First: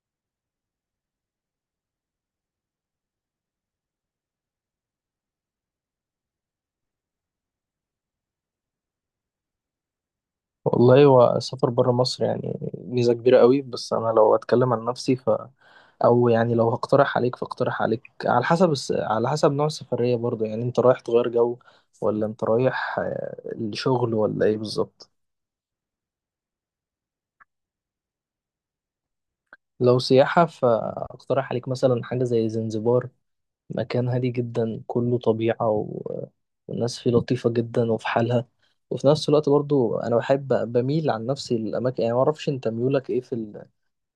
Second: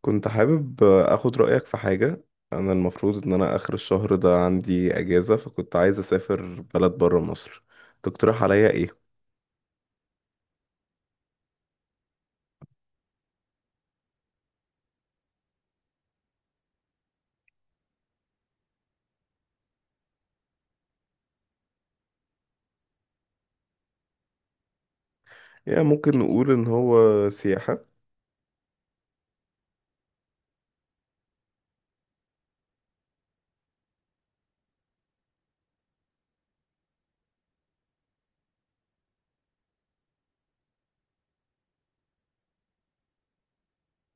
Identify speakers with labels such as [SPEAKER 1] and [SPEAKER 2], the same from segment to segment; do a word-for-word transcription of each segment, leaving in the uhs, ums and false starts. [SPEAKER 1] كنت حابب اخد رأيك في حاجة. انا المفروض ان انا اخر الشهر ده عندي اجازة، فكنت عايز اسافر بلد برا مصر. تقترح عليا ايه؟
[SPEAKER 2] والله، هو السفر بره مصر يعني ميزة كبيرة قوي. بس أنا لو أتكلم عن نفسي، ف أو يعني لو هقترح عليك فاقترح عليك على حسب الس... على حسب نوع السفرية، برضو يعني أنت رايح تغير جو ولا أنت رايح آه، الشغل ولا إيه بالظبط؟
[SPEAKER 1] يعني ممكن نقول ان هو سياحة.
[SPEAKER 2] لو سياحة فأقترح عليك مثلا حاجة زي زنزبار، مكان هادي جدا كله طبيعة و... والناس فيه لطيفة جدا وفي حالها. وفي نفس الوقت برضو أنا بحب، بميل عن نفسي للأماكن، يعني معرفش أنت ميولك إيه في ال...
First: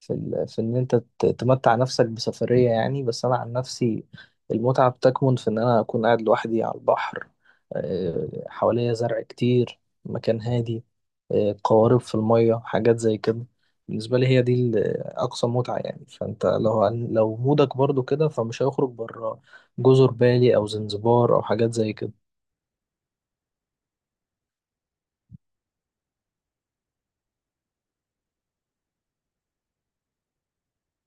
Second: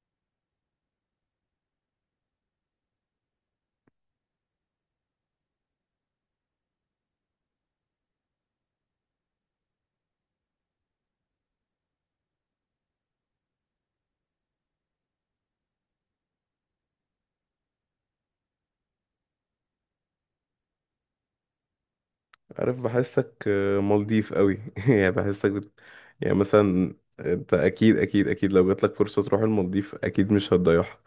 [SPEAKER 2] في ال... في ان انت ت- تمتع نفسك بسفرية، يعني بس انا عن نفسي المتعة بتكمن في ان انا اكون قاعد لوحدي على البحر، آه، حواليا زرع كتير، مكان هادي، آه، قوارب في المية، حاجات زي كده. بالنسبة لي هي دي ال- اقصى متعة، يعني فانت لو عن- لو مودك برضو كده فمش هيخرج بره جزر بالي او زنزبار او حاجات زي كده.
[SPEAKER 1] عارف، بحسك آه، مالديف قوي يعني بحسك بت... يعني مثلا انت اكيد اكيد اكيد لو جاتلك فرصة تروح المالديف اكيد مش هتضيعها.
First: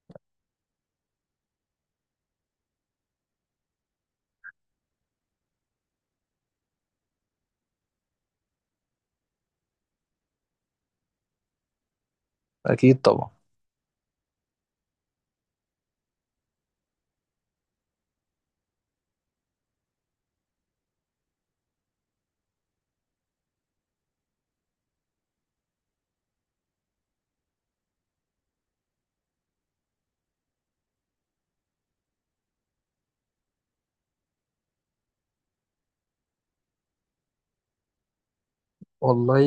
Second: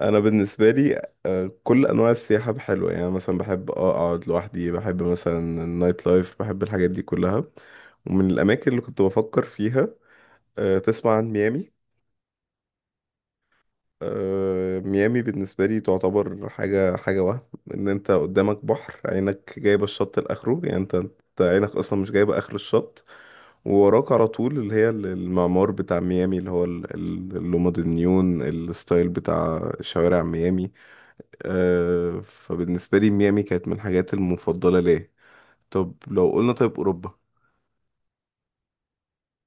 [SPEAKER 1] انا بالنسبة لي آه، كل انواع السياحة حلوة، يعني مثلا بحب آه، اقعد لوحدي، بحب مثلا النايت لايف، بحب الحاجات دي كلها. ومن الاماكن اللي كنت بفكر فيها، آه، تسمع عن ميامي؟
[SPEAKER 2] اكيد طبعا.
[SPEAKER 1] آه، ميامي بالنسبة لي تعتبر حاجة، حاجة وهم. ان انت قدامك بحر عينك جايبة الشط لاخره، يعني انت أنت عينك اصلا مش جايبة اخر الشط. ووراك على طول اللي هي ال- المعمار بتاع ميامي، اللي هو ال- ال- اللومد النيون الستايل بتاع شوارع ميامي. آه، فبالنسبة لي ميامي كانت من الحاجات المفضلة ليا. طب لو قلنا طيب اوروبا،
[SPEAKER 2] والله،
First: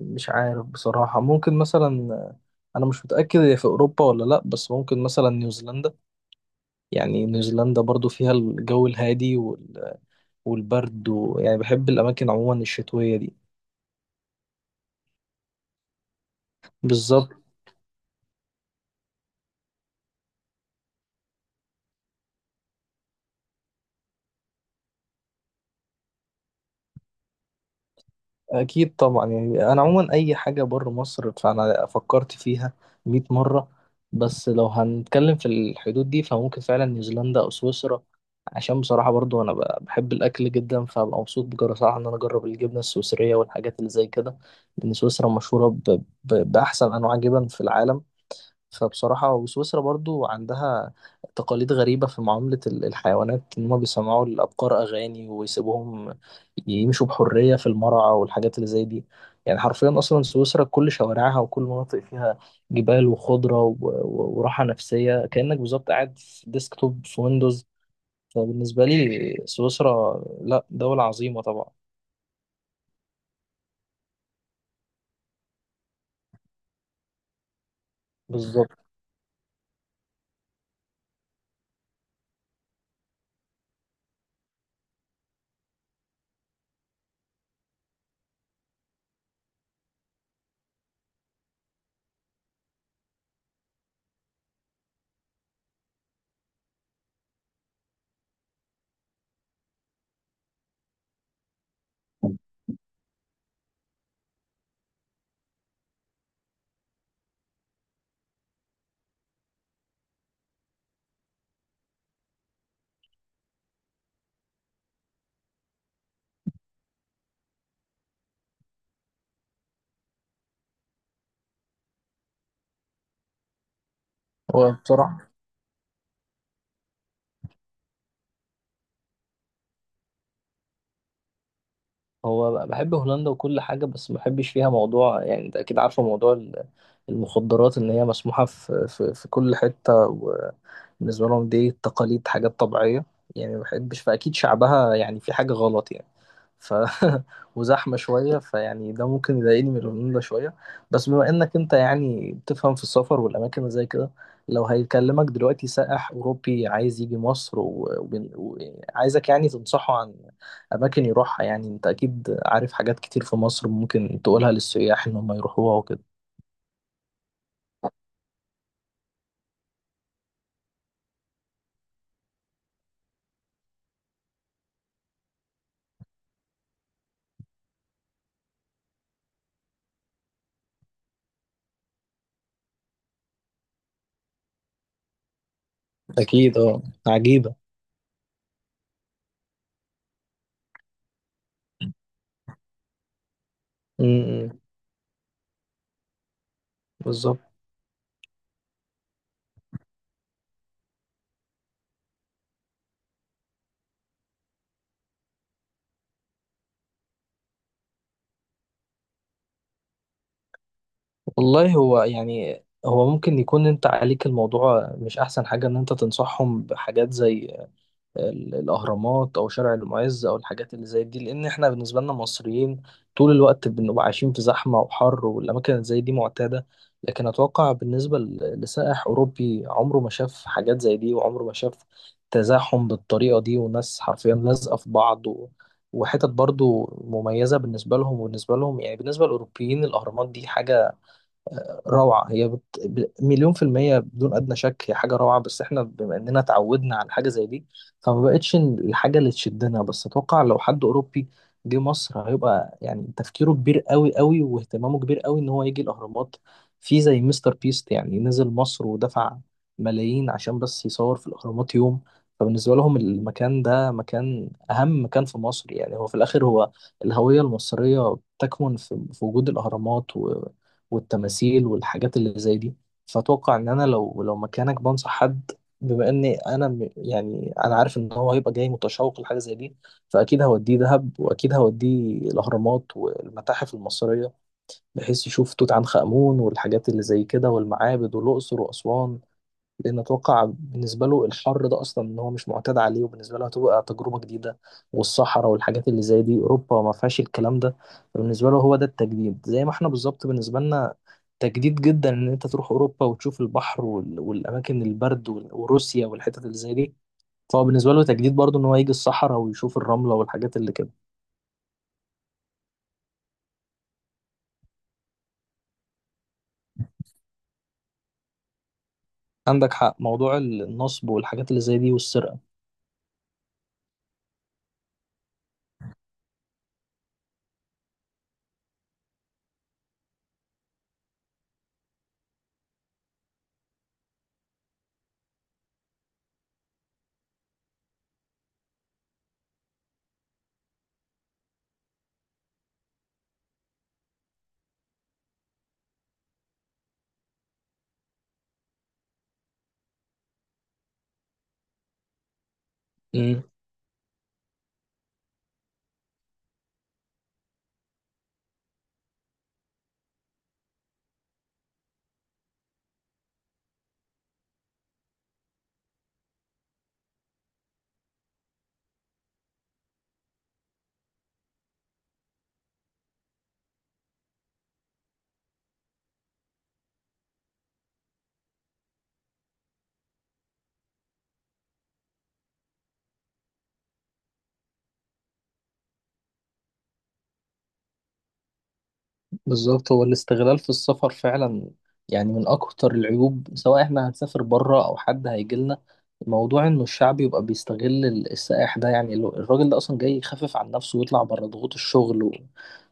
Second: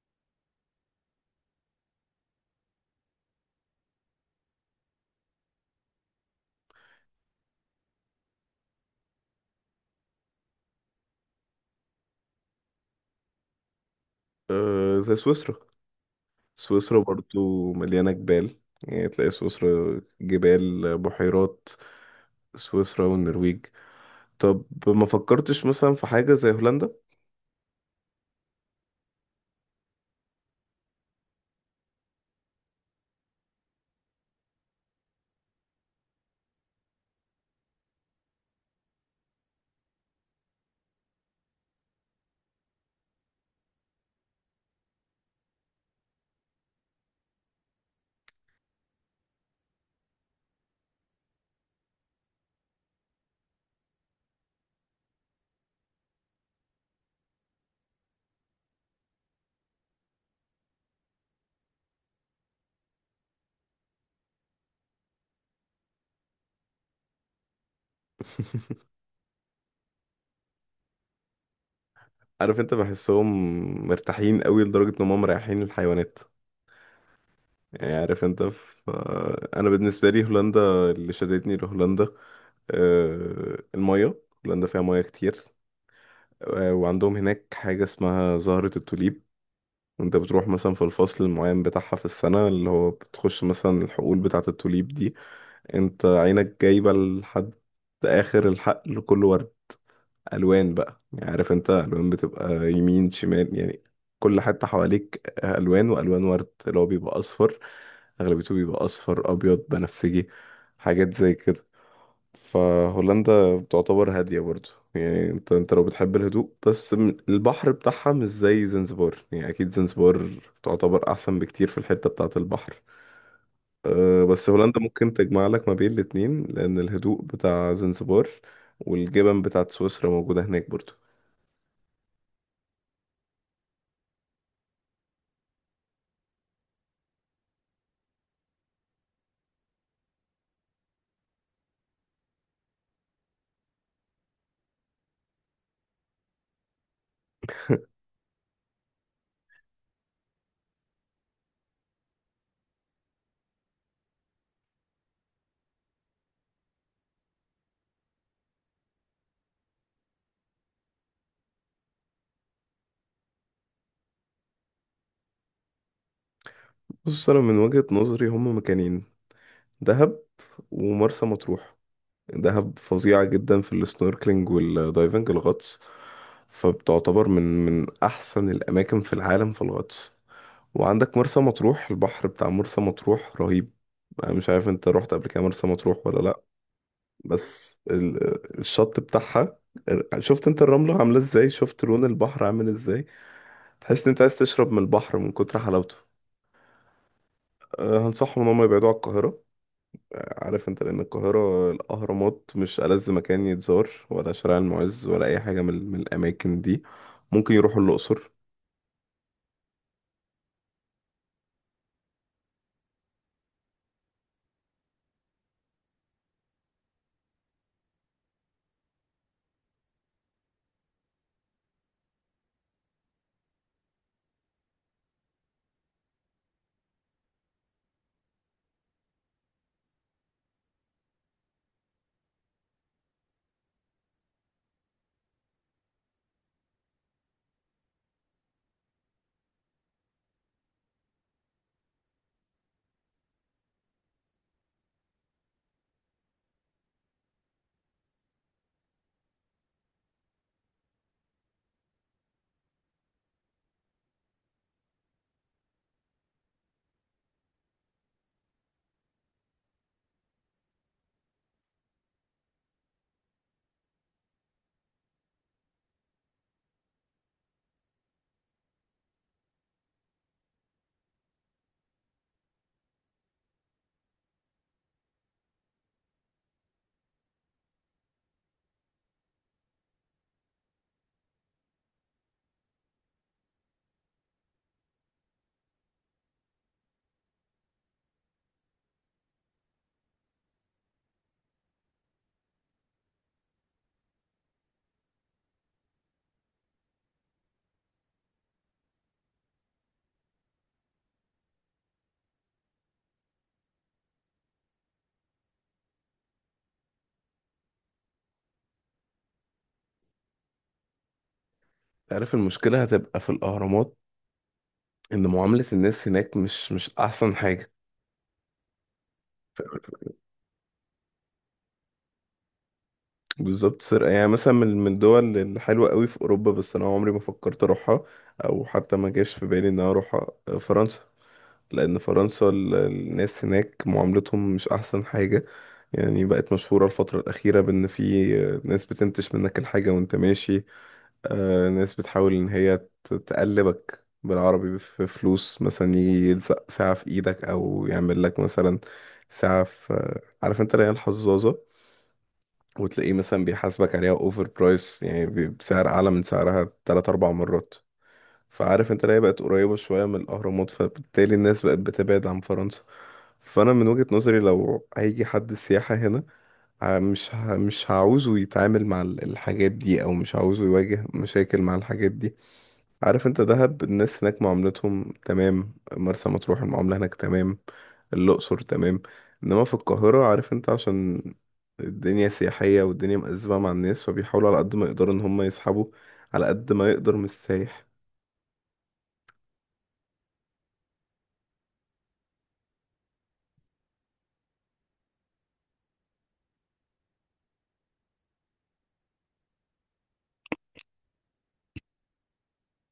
[SPEAKER 2] مش عارف بصراحة، ممكن مثلا، أنا مش متأكد هي في أوروبا ولا لأ، بس ممكن مثلا نيوزيلندا، يعني نيوزيلندا برضو فيها الجو الهادي وال- والبرد، ويعني بحب الأماكن عموما الشتوية دي.
[SPEAKER 1] آه، زي سويسرا. سويسرا
[SPEAKER 2] بالظبط.
[SPEAKER 1] برضو مليانة جبال، يعني تلاقي سويسرا جبال بحيرات. سويسرا والنرويج. طب ما فكرتش مثلا في حاجة زي هولندا؟
[SPEAKER 2] أكيد طبعا، يعني أنا عموما أي حاجة بره مصر فأنا فكرت فيها مية مرة. بس لو هنتكلم في الحدود دي فممكن فعلا نيوزيلندا أو سويسرا، عشان بصراحة برضو أنا ب- بحب الأكل جدا، فببقى مبسوط بصراحة إن أنا أجرب الجبنة السويسرية والحاجات اللي زي كده، لأن سويسرا مشهورة ب... ب... بأحسن أنواع جبن في العالم. فبصراحة وسويسرا برضو عندها تقاليد غريبة في معاملة ال- الحيوانات، إن هما بيسمعوا الأبقار أغاني ويسيبوهم يمشوا بحرية في المرعى والحاجات اللي زي دي. يعني حرفيا أصلا سويسرا كل شوارعها وكل مناطق فيها جبال وخضرة و- و- وراحة نفسية، كأنك بالظبط قاعد في ديسكتوب في ويندوز. فبالنسبة لي سويسرا، لأ، دولة عظيمة طبعا.
[SPEAKER 1] عارف انت، بحسهم مرتاحين قوي لدرجة ان هم مريحين الحيوانات. يعني عارف انت
[SPEAKER 2] بالظبط.
[SPEAKER 1] ف... انا بالنسبة لي هولندا، اللي شدتني لهولندا آه، المية. هولندا فيها مياه كتير. آه، وعندهم هناك حاجة اسمها زهرة التوليب. انت بتروح مثلا في الفصل المعين بتاعها في السنة، اللي هو بتخش مثلا الحقول بتاعة التوليب دي، انت عينك جايبة لحد آخر الحقل كله ورد. ألوان بقى، يعني عارف انت ألوان بتبقى يمين شمال. يعني كل حتة حواليك ألوان وألوان ورد، اللي هو بيبقى أصفر. أغلبيته بيبقى أصفر، أبيض، بنفسجي، حاجات زي كده. فهولندا بتعتبر هادية برضو. يعني انت انت لو بتحب الهدوء، بس م- البحر بتاعها مش زي زنزبار. يعني اكيد زنزبار تعتبر احسن بكتير في الحتة بتاعة البحر. أه بس هولندا ممكن
[SPEAKER 2] وبصراحة
[SPEAKER 1] تجمع لك ما بين الاتنين، لان الهدوء بتاع زنزبار والجبن بتاعة سويسرا موجودة هناك برضو.
[SPEAKER 2] هو بحب هولندا وكل حاجة، بس ما بحبش فيها موضوع، يعني انت اكيد عارفة موضوع ال- المخدرات، ان هي مسموحة في في في كل حتة، وبالنسبة لهم دي تقاليد، حاجات طبيعية، يعني ما بحبش، فاكيد شعبها يعني في حاجة غلط يعني. ف وزحمة شوية، فيعني ده ممكن يضايقني من الهدوء ده شوية. بس بما إنك أنت يعني بتفهم في السفر والأماكن اللي زي كده، لو هيكلمك دلوقتي سائح أوروبي عايز يجي مصر وعايزك و... و... وعايزك يعني تنصحه عن أماكن يروحها، يعني أنت أكيد عارف حاجات كتير في مصر ممكن تقولها للسياح إن هم يروحوها وكده.
[SPEAKER 1] بص، انا من وجهة نظري هم مكانين: دهب ومرسى مطروح. دهب فظيعة جدا في السنوركلينج والدايفنج، الغطس. فبتعتبر من من أحسن الأماكن في العالم في الغطس. وعندك مرسى مطروح، البحر بتاع مرسى مطروح رهيب. أنا مش عارف أنت رحت قبل كده مرسى مطروح ولا لأ.
[SPEAKER 2] أكيد أه. عجيبة.
[SPEAKER 1] بس ال- الشط بتاعها، شفت أنت الرملة عاملة إزاي، شفت لون البحر عامل إزاي. تحس إن أنت عايز
[SPEAKER 2] امم.
[SPEAKER 1] تشرب من البحر من كتر حلاوته.
[SPEAKER 2] بالظبط.
[SPEAKER 1] أه، هنصحهم إن هم يبعدوا عن القاهرة. عارف انت، لان القاهرة، الاهرامات مش ألذ مكان يتزار، ولا شارع المعز، ولا اي حاجة من، من الاماكن دي. ممكن يروحوا الاقصر.
[SPEAKER 2] والله، هو يعني هو ممكن يكون انت عليك، الموضوع مش احسن حاجة ان انت تنصحهم بحاجات زي ال- الأهرامات أو شارع المعز أو الحاجات اللي زي دي، لأن إحنا بالنسبة لنا مصريين طول الوقت بنبقى عايشين في زحمة وحر، والأماكن اللي زي دي معتادة. لكن أتوقع بالنسبة ل- لسائح أوروبي عمره ما شاف حاجات زي دي، وعمره ما شاف تزاحم بالطريقة دي، وناس حرفيا لازقة في بعض، و... وحتت برضو مميزة بالنسبة لهم، وبالنسبة لهم يعني بالنسبة للأوروبيين، الأهرامات دي حاجة روعة، هي بت... ب- مليون في المية بدون أدنى شك، هي حاجة روعة. بس احنا بما إننا اتعودنا على حاجة زي دي فما بقتش الحاجة اللي تشدنا، بس أتوقع لو حد أوروبي جه مصر هيبقى يعني تفكيره كبير قوي قوي، واهتمامه كبير قوي إن هو يجي الأهرامات. في زي مستر بيست يعني نزل مصر ودفع ملايين عشان بس يصور في الأهرامات يوم، فبالنسبة لهم المكان ده مكان، أهم مكان في مصر، يعني هو في الآخر، هو الهوية المصرية تكمن في في وجود الأهرامات والتماثيل والحاجات اللي زي دي. فأتوقع إن أنا لو لو مكانك بنصح حد، بما إني أنا م- يعني أنا عارف إن هو هيبقى جاي متشوق لحاجة زي دي، فأكيد هوديه دهب، وأكيد هوديه الأهرامات والمتاحف المصرية، بحيث يشوف توت عنخ آمون والحاجات اللي زي كده والمعابد والأقصر وأسوان، لان اتوقع بالنسبه له الحر ده اصلا ان هو مش معتاد عليه، وبالنسبه له هتبقى تجربه جديده، والصحراء والحاجات اللي زي دي اوروبا ما فيهاش الكلام ده، فبالنسبه له هو ده التجديد، زي ما احنا بالظبط بالنسبه لنا تجديد جدا ان انت تروح اوروبا وتشوف البحر وال- والاماكن، البرد وال- وروسيا والحتت اللي زي دي، فهو بالنسبه له تجديد برضه ان هو يجي الصحراء ويشوف الرمله والحاجات اللي كده.
[SPEAKER 1] عارف المشكلة هتبقى في الاهرامات، ان معاملة الناس هناك مش مش احسن حاجة. ف-
[SPEAKER 2] عندك حق، موضوع النصب والحاجات اللي زي دي والسرقه.
[SPEAKER 1] بالظبط سرقة. يعني مثلا من من الدول الحلوة قوي في اوروبا، بس انا عمري ما فكرت اروحها او حتى ما جاش في بالي ان انا اروحها، فرنسا. لان فرنسا ال- الناس هناك معاملتهم مش احسن حاجة. يعني بقت مشهورة الفترة الأخيرة بإن في ناس بتنتش منك الحاجة وأنت ماشي. آه، ناس بتحاول إن هي ت- تقلبك بالعربي في فلوس. مثلا يجي يلزق ساعة في إيدك، أو يعمل لك مثلا ساعة في، عارف أنت، اللي هي الحظاظة. وتلاقيه مثلا بيحاسبك عليها أوفر برايس، يعني بي- بسعر أعلى من سعرها تلات أربع مرات. فعارف أنت اللي هي بقت قريبة شوية من الأهرامات، فبالتالي الناس بقت بتبعد عن فرنسا. فأنا من وجهة نظري لو هيجي حد سياحة هنا، ه- مش ه- مش هعوزه يتعامل مع ال- الحاجات دي، او مش هعوزه يواجه مشاكل مع الحاجات دي. عارف انت، دهب الناس هناك معاملتهم تمام، مرسى مطروح المعاملة هناك تمام، الأقصر تمام. انما في القاهرة عارف انت، عشان الدنيا سياحية والدنيا مأزمة مع الناس، فبيحاولوا على قد ما يقدروا ان هم يسحبوا على قد ما يقدر من السايح.
[SPEAKER 2] بالظبط، هو الاستغلال في السفر فعلا يعني من أكتر العيوب، سواء احنا هنسافر بره أو حد هيجيلنا، موضوع إنه الشعب يبقى بيستغل ال- السائح ده، يعني ال- الراجل ده أصلا جاي يخفف عن نفسه ويطلع بره ضغوط الشغل و-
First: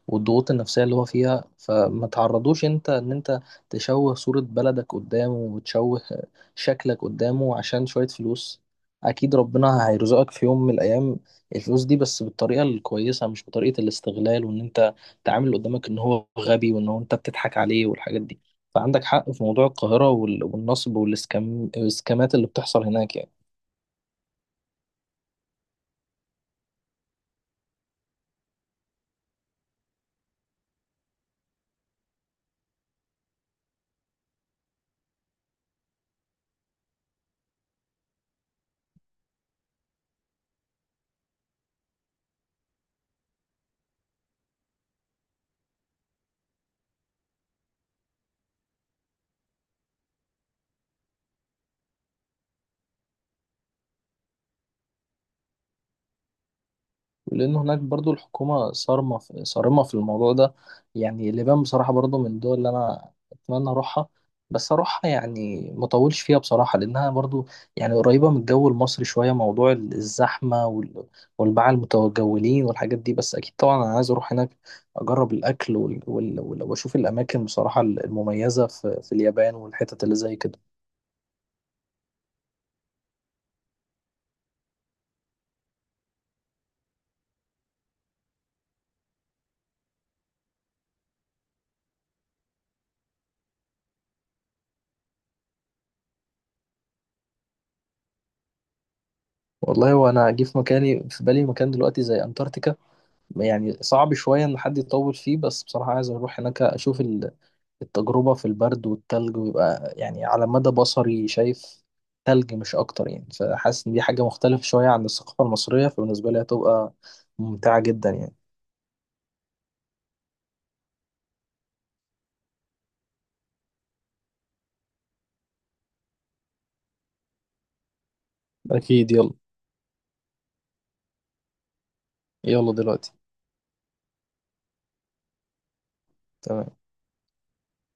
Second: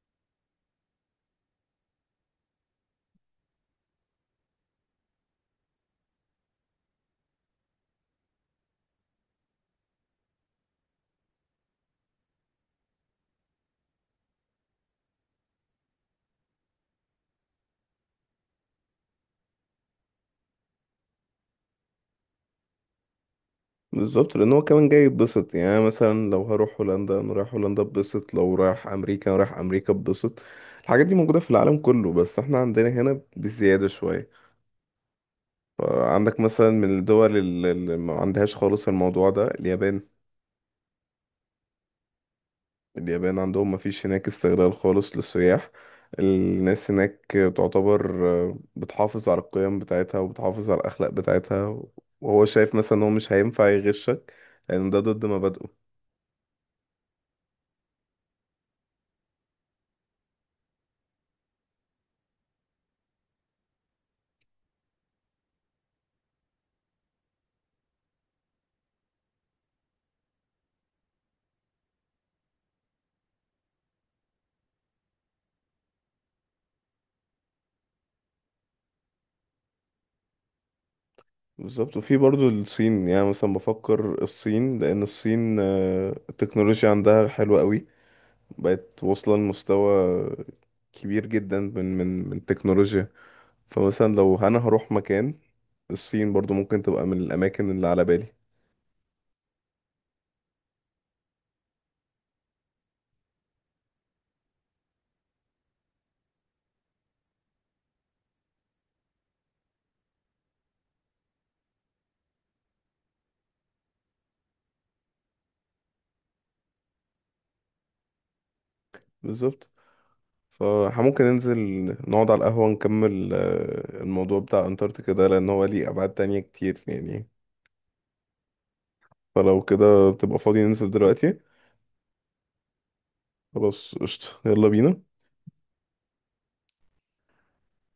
[SPEAKER 2] والضغوط النفسية اللي هو فيها، فما تعرضوش أنت إن أنت تشوه صورة بلدك قدامه، وتشوه شكلك قدامه عشان شوية فلوس. أكيد ربنا هيرزقك في يوم من الأيام الفلوس دي، بس بالطريقة الكويسة، مش بطريقة الاستغلال، وإن أنت تعامل اللي قدامك ان هو غبي، وان هو انت بتضحك عليه والحاجات دي. فعندك حق في موضوع القاهرة وال- والنصب والسكام السكامات اللي بتحصل هناك يعني.
[SPEAKER 1] بالظبط، لان هو كمان جاي يتبسط. يعني أنا مثلا لو هروح هولندا انا رايح هولندا اتبسط، لو رايح امريكا انا رايح امريكا اتبسط. الحاجات دي موجوده في العالم كله بس احنا عندنا هنا بزياده شويه. فعندك مثلا من الدول الل- اللي ما عندهاش خالص الموضوع ده، اليابان. اليابان عندهم ما فيش هناك استغلال خالص للسياح. الناس هناك تعتبر آه، بتحافظ على القيم بتاعتها، وبتحافظ على الاخلاق بتاعتها. وهو شايف مثلا ان هو مش هينفع يغشك لان ده ضد مبادئه.
[SPEAKER 2] لأن هناك برضو الحكومة صارمة في صارمة في الموضوع ده، يعني اليابان بصراحة برضو من الدول اللي أنا أتمنى أروحها، بس أروحها يعني مطولش فيها بصراحة، لأنها برضو يعني قريبة من الجو المصري شوية، موضوع ال- الزحمة وال- والباعة المتجولين والحاجات دي، بس أكيد طبعا أنا عايز أروح هناك أجرب الأكل وال... وال... وال... وأشوف الأماكن بصراحة المميزة في... في اليابان والحتت اللي زي كده.
[SPEAKER 1] بالظبط. وفي برضو الصين، يعني مثلا بفكر الصين، لأن الصين آه، التكنولوجيا عندها حلوة قوي. بقت واصلة لمستوى كبير جدا من من من التكنولوجيا. فمثلا لو أنا هروح مكان، الصين برضو ممكن تبقى من الأماكن اللي على بالي.
[SPEAKER 2] والله، وأنا أجي في مكاني في بالي مكان دلوقتي زي أنتاركتيكا، يعني صعب شوية إن حد يطول فيه، بس بصراحة عايز أروح هناك أشوف ال- التجربة في البرد والتلج، ويبقى يعني على مدى بصري شايف تلج مش أكتر، يعني فحاسس إن دي حاجة مختلفة شوية عن الثقافة المصرية، فبالنسبة لي هتبقى ممتعة جدا يعني.
[SPEAKER 1] بالظبط. فممكن ننزل نقعد على القهوة، نكمل آه، الموضوع بتاع أنتاركتيكا ده، لأن هو ليه أبعاد تانية كتير يعني.
[SPEAKER 2] أكيد يلا.
[SPEAKER 1] فلو كده تبقى فاضي ننزل دلوقتي.
[SPEAKER 2] يلا دلوقتي.
[SPEAKER 1] خلاص قشطة، يلا بينا.
[SPEAKER 2] تمام.